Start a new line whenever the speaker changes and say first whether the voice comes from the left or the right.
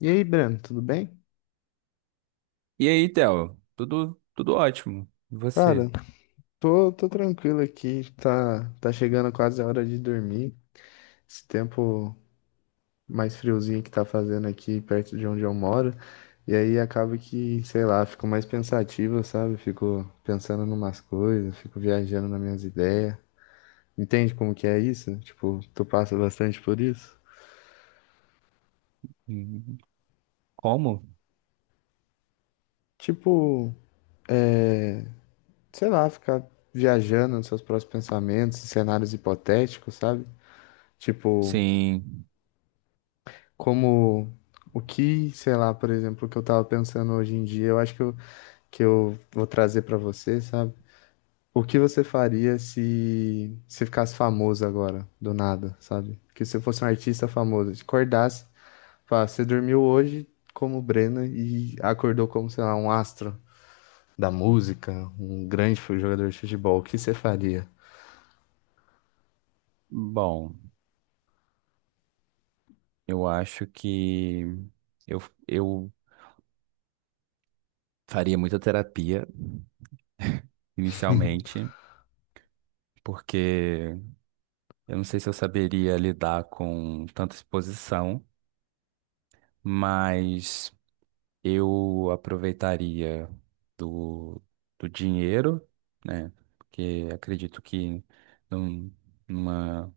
left: E aí, Breno, tudo bem?
right: E aí, Theo? Tudo ótimo. E você?
left: Cara, tô tranquilo aqui. Tá chegando quase a hora de dormir. Esse tempo mais friozinho que tá fazendo aqui perto de onde eu moro. E aí acaba que, sei lá, fico mais pensativo, sabe? Fico pensando em umas coisas, fico viajando nas minhas ideias. Entende como que é isso? Tipo, tu passa bastante por isso?
right: Hum, Como?
left: Tipo, sei lá, ficar viajando nos seus próprios pensamentos, cenários hipotéticos, sabe? Tipo,
right: Sim.
left: como o que, sei lá, por exemplo, o que eu tava pensando hoje em dia, eu acho que eu vou trazer pra você, sabe? O que você faria se ficasse famoso agora, do nada, sabe? Que você fosse um artista famoso, te acordasse, falasse, você dormiu hoje como Breno e acordou como, sei lá, um astro da música, um grande jogador de futebol, o que você faria?
right: Bom, eu acho que eu, eu faria muita terapia inicialmente, porque eu não sei se eu saberia lidar com tanta exposição, mas eu aproveitaria do, do dinheiro, né? Porque acredito que num- numa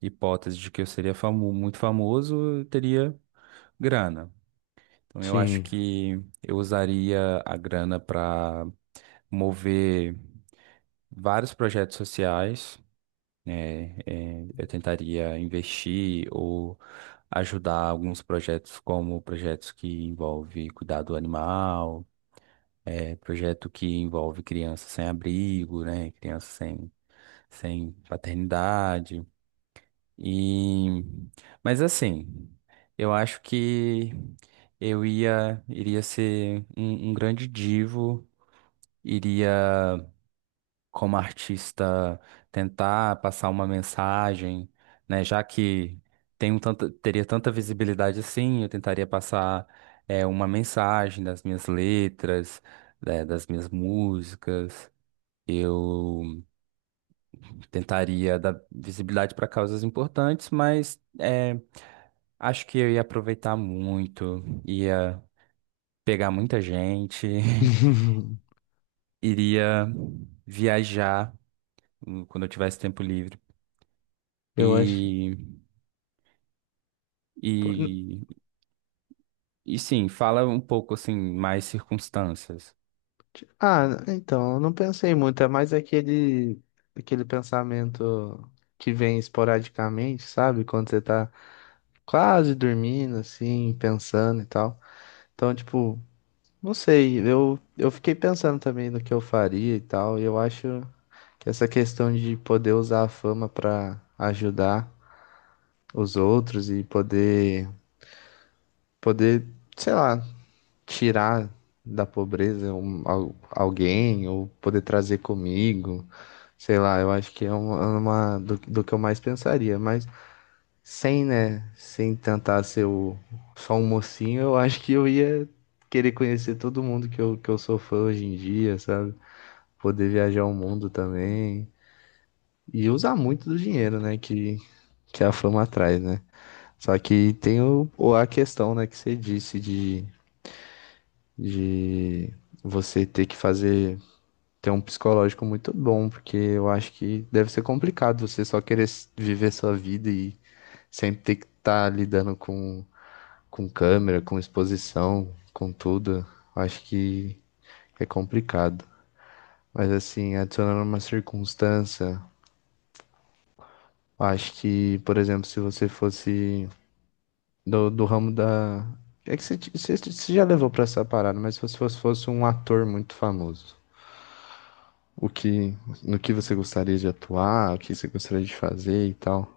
right: hipótese de que eu seria famoso, muito famoso, eu teria grana. Então eu acho
left: Sim.
right: que eu usaria a grana para mover vários projetos sociais, né? Eh, eu tentaria investir ou ajudar alguns projetos, como projetos que envolve cuidado animal, projeto que envolve crianças sem abrigo, né? Crianças sem paternidade. E mas assim, eu acho que eu ia iria ser um grande divo, iria como artista tentar passar uma mensagem, né? Já que teria tanta visibilidade assim, eu tentaria passar uma mensagem das minhas letras, né, das minhas músicas. Eu tentaria dar visibilidade para causas importantes, mas acho que eu ia aproveitar muito, ia pegar muita gente, iria viajar quando eu tivesse tempo livre.
left: Eu acho.
right: E, e, e sim, fala um pouco assim, mais circunstâncias.
left: Ah, então, eu não pensei muito, é mais aquele pensamento que vem esporadicamente, sabe? Quando você tá quase dormindo, assim, pensando e tal. Então, tipo, não sei, eu fiquei pensando também no que eu faria e tal, e eu acho que essa questão de poder usar a fama pra ajudar os outros e poder, sei lá, tirar da pobreza um, alguém ou poder trazer comigo. Sei lá, eu acho que é uma, uma do que eu mais pensaria, mas sem, né, sem tentar ser o, só um mocinho, eu acho que eu ia querer conhecer todo mundo que eu sou fã hoje em dia, sabe? Poder viajar o mundo também e usar muito do dinheiro, né, que a fama traz, né? Só que tem a questão, né, que você disse de você ter que fazer. Tem um psicológico muito bom, porque eu acho que deve ser complicado você só querer viver sua vida e sempre ter que estar lidando com câmera, com exposição, com tudo. Eu acho que é complicado. Mas assim, adicionando uma circunstância, eu acho que, por exemplo, se você fosse do ramo da. É que você já levou pra essa parada, mas se você fosse um ator muito famoso, o que, no que você gostaria de atuar, o que você gostaria de fazer e tal.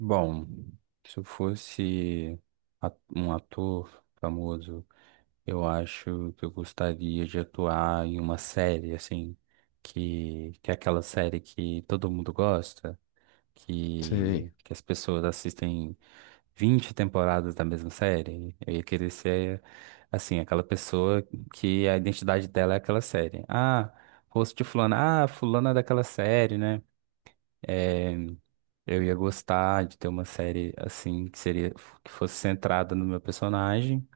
right: Bom, se eu fosse um ator famoso, eu acho que eu gostaria de atuar em uma série, assim, que é aquela série que todo mundo gosta,
left: Sei.
right: que as pessoas assistem 20 temporadas da mesma série. Eu ia querer ser, assim, aquela pessoa que a identidade dela é aquela série. Ah, rosto de fulano. Ah, fulana é daquela série, né? É, eu ia gostar de ter uma série, assim, que fosse centrada no meu personagem.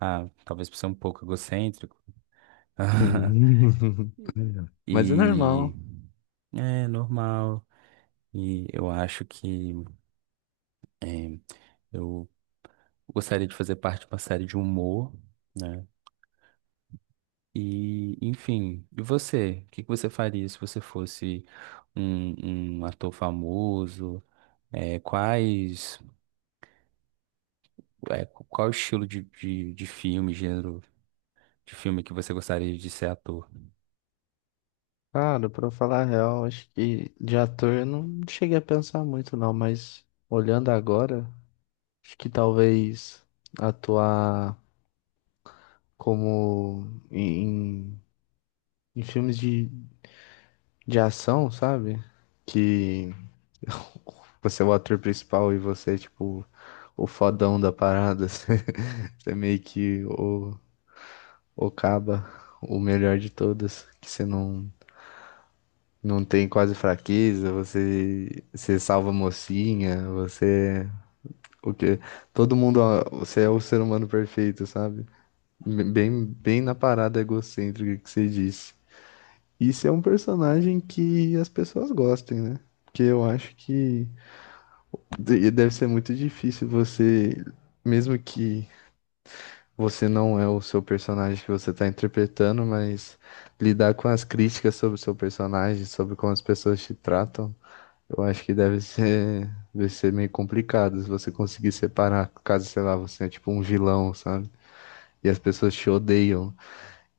right: Ah, talvez por ser um pouco egocêntrico.
left: Sim. Mas é
right: E
left: normal.
right: é normal. E eu acho que eu gostaria de fazer parte de uma série de humor, né? E, enfim, e você? O que que você faria se você fosse um ator famoso? É, qual o estilo de, de filme, gênero de filme que você gostaria de ser ator?
left: Cara, pra falar a real, acho que de ator eu não cheguei a pensar muito, não, mas olhando agora, acho que talvez atuar como em, em em filmes de ação, sabe? Que você é o ator principal e você é tipo o fodão da parada. Você é meio que o caba, o melhor de todas, que você não. Não tem quase fraqueza, você, salva a mocinha, você, o quê? Todo mundo, ó, você é o ser humano perfeito, sabe? Bem, bem na parada egocêntrica que você disse. Isso é um personagem que as pessoas gostem, né? Porque eu acho que deve ser muito difícil você, mesmo que você não é o seu personagem que você está interpretando, mas lidar com as críticas sobre o seu personagem, sobre como as pessoas te tratam. Eu acho que deve ser meio complicado se você conseguir separar, caso, sei lá, você é tipo um vilão, sabe? E as pessoas te odeiam.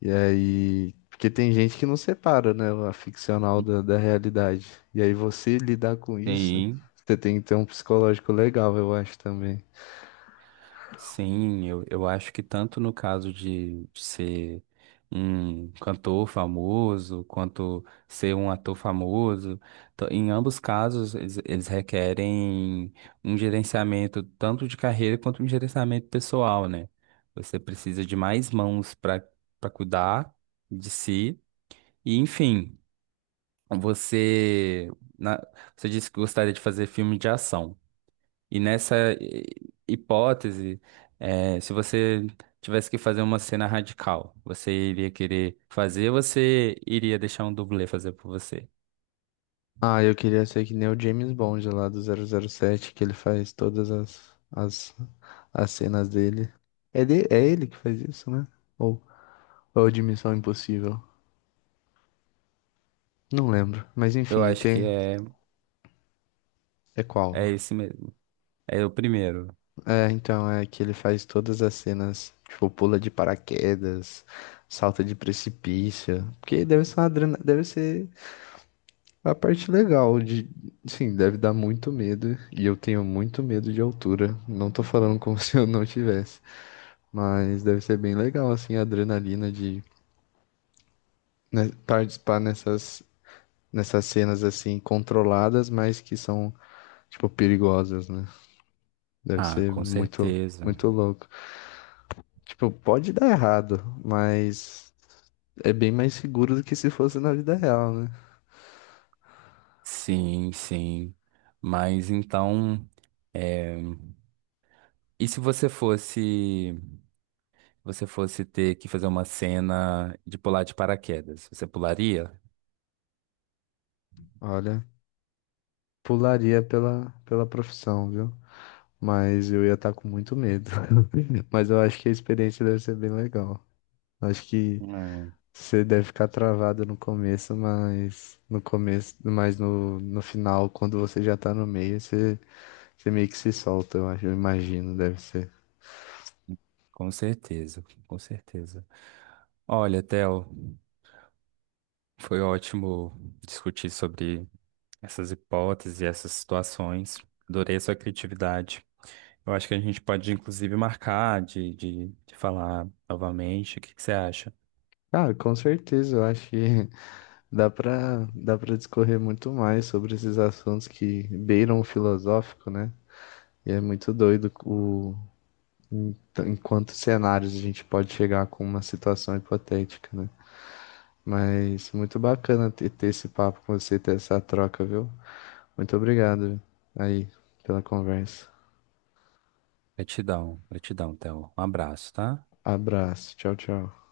left: E aí. Porque tem gente que não separa, né? A ficcional da realidade. E aí você lidar com isso,
right: Sim.
left: você tem que ter um psicológico legal, eu acho também.
right: Sim, eu acho que tanto no caso de ser um cantor famoso, quanto ser um ator famoso, em ambos casos eles requerem um gerenciamento tanto de carreira quanto um gerenciamento pessoal, né? Você precisa de mais mãos para cuidar de si. E, enfim, você, na- você disse que gostaria de fazer filme de ação. E nessa hipótese, se você tivesse que fazer uma cena radical, você iria querer fazer, ou você iria deixar um dublê fazer por você?
left: Ah, eu queria ser que nem o James Bond lá do 007 que ele faz todas as cenas dele. É, é ele que faz isso, né? Ou, ou de Missão Impossível. Não lembro, mas
right: Eu
left: enfim,
right: acho que
left: tem. É qual?
right: é esse mesmo. É o primeiro.
left: É, então, é que ele faz todas as cenas, tipo, pula de paraquedas, salta de precipício. Porque deve ser uma deve ser a parte legal de. Sim, deve dar muito medo. E eu tenho muito medo de altura. Não tô falando como se eu não tivesse. Mas deve ser bem legal, assim, a adrenalina de né, participar nessas, cenas, assim, controladas, mas que são, tipo, perigosas, né? Deve
right: Ah,
left: ser
right: com
left: muito,
right: certeza.
left: muito louco. Tipo, pode dar errado, mas é bem mais seguro do que se fosse na vida real, né?
right: Sim, sim. Mas então, é, e se você você fosse ter que fazer uma cena de pular de paraquedas, você pularia?
left: Olha, pularia pela profissão, viu? Mas eu ia estar com muito medo. Mas eu acho que a experiência deve ser bem legal. Acho que
right: É,
left: você deve ficar travado no começo, mas no final, quando você já tá no meio, você meio que se solta, eu acho, eu imagino, deve ser.
right: com certeza, com certeza. Olha, Theo, foi ótimo discutir sobre essas hipóteses e essas situações. Adorei a sua criatividade. Eu acho que a gente pode, inclusive, marcar de falar novamente. O que que você acha?
left: Ah, com certeza, eu acho que dá pra discorrer muito mais sobre esses assuntos que beiram o filosófico, né? E é muito doido em quantos cenários a gente pode chegar com uma situação hipotética, né? Mas muito bacana ter esse papo com você, ter essa troca, viu? Muito obrigado aí pela conversa.
right: Gratidão, gratidão, Theo. Um abraço, tá?
left: Abraço, tchau, tchau.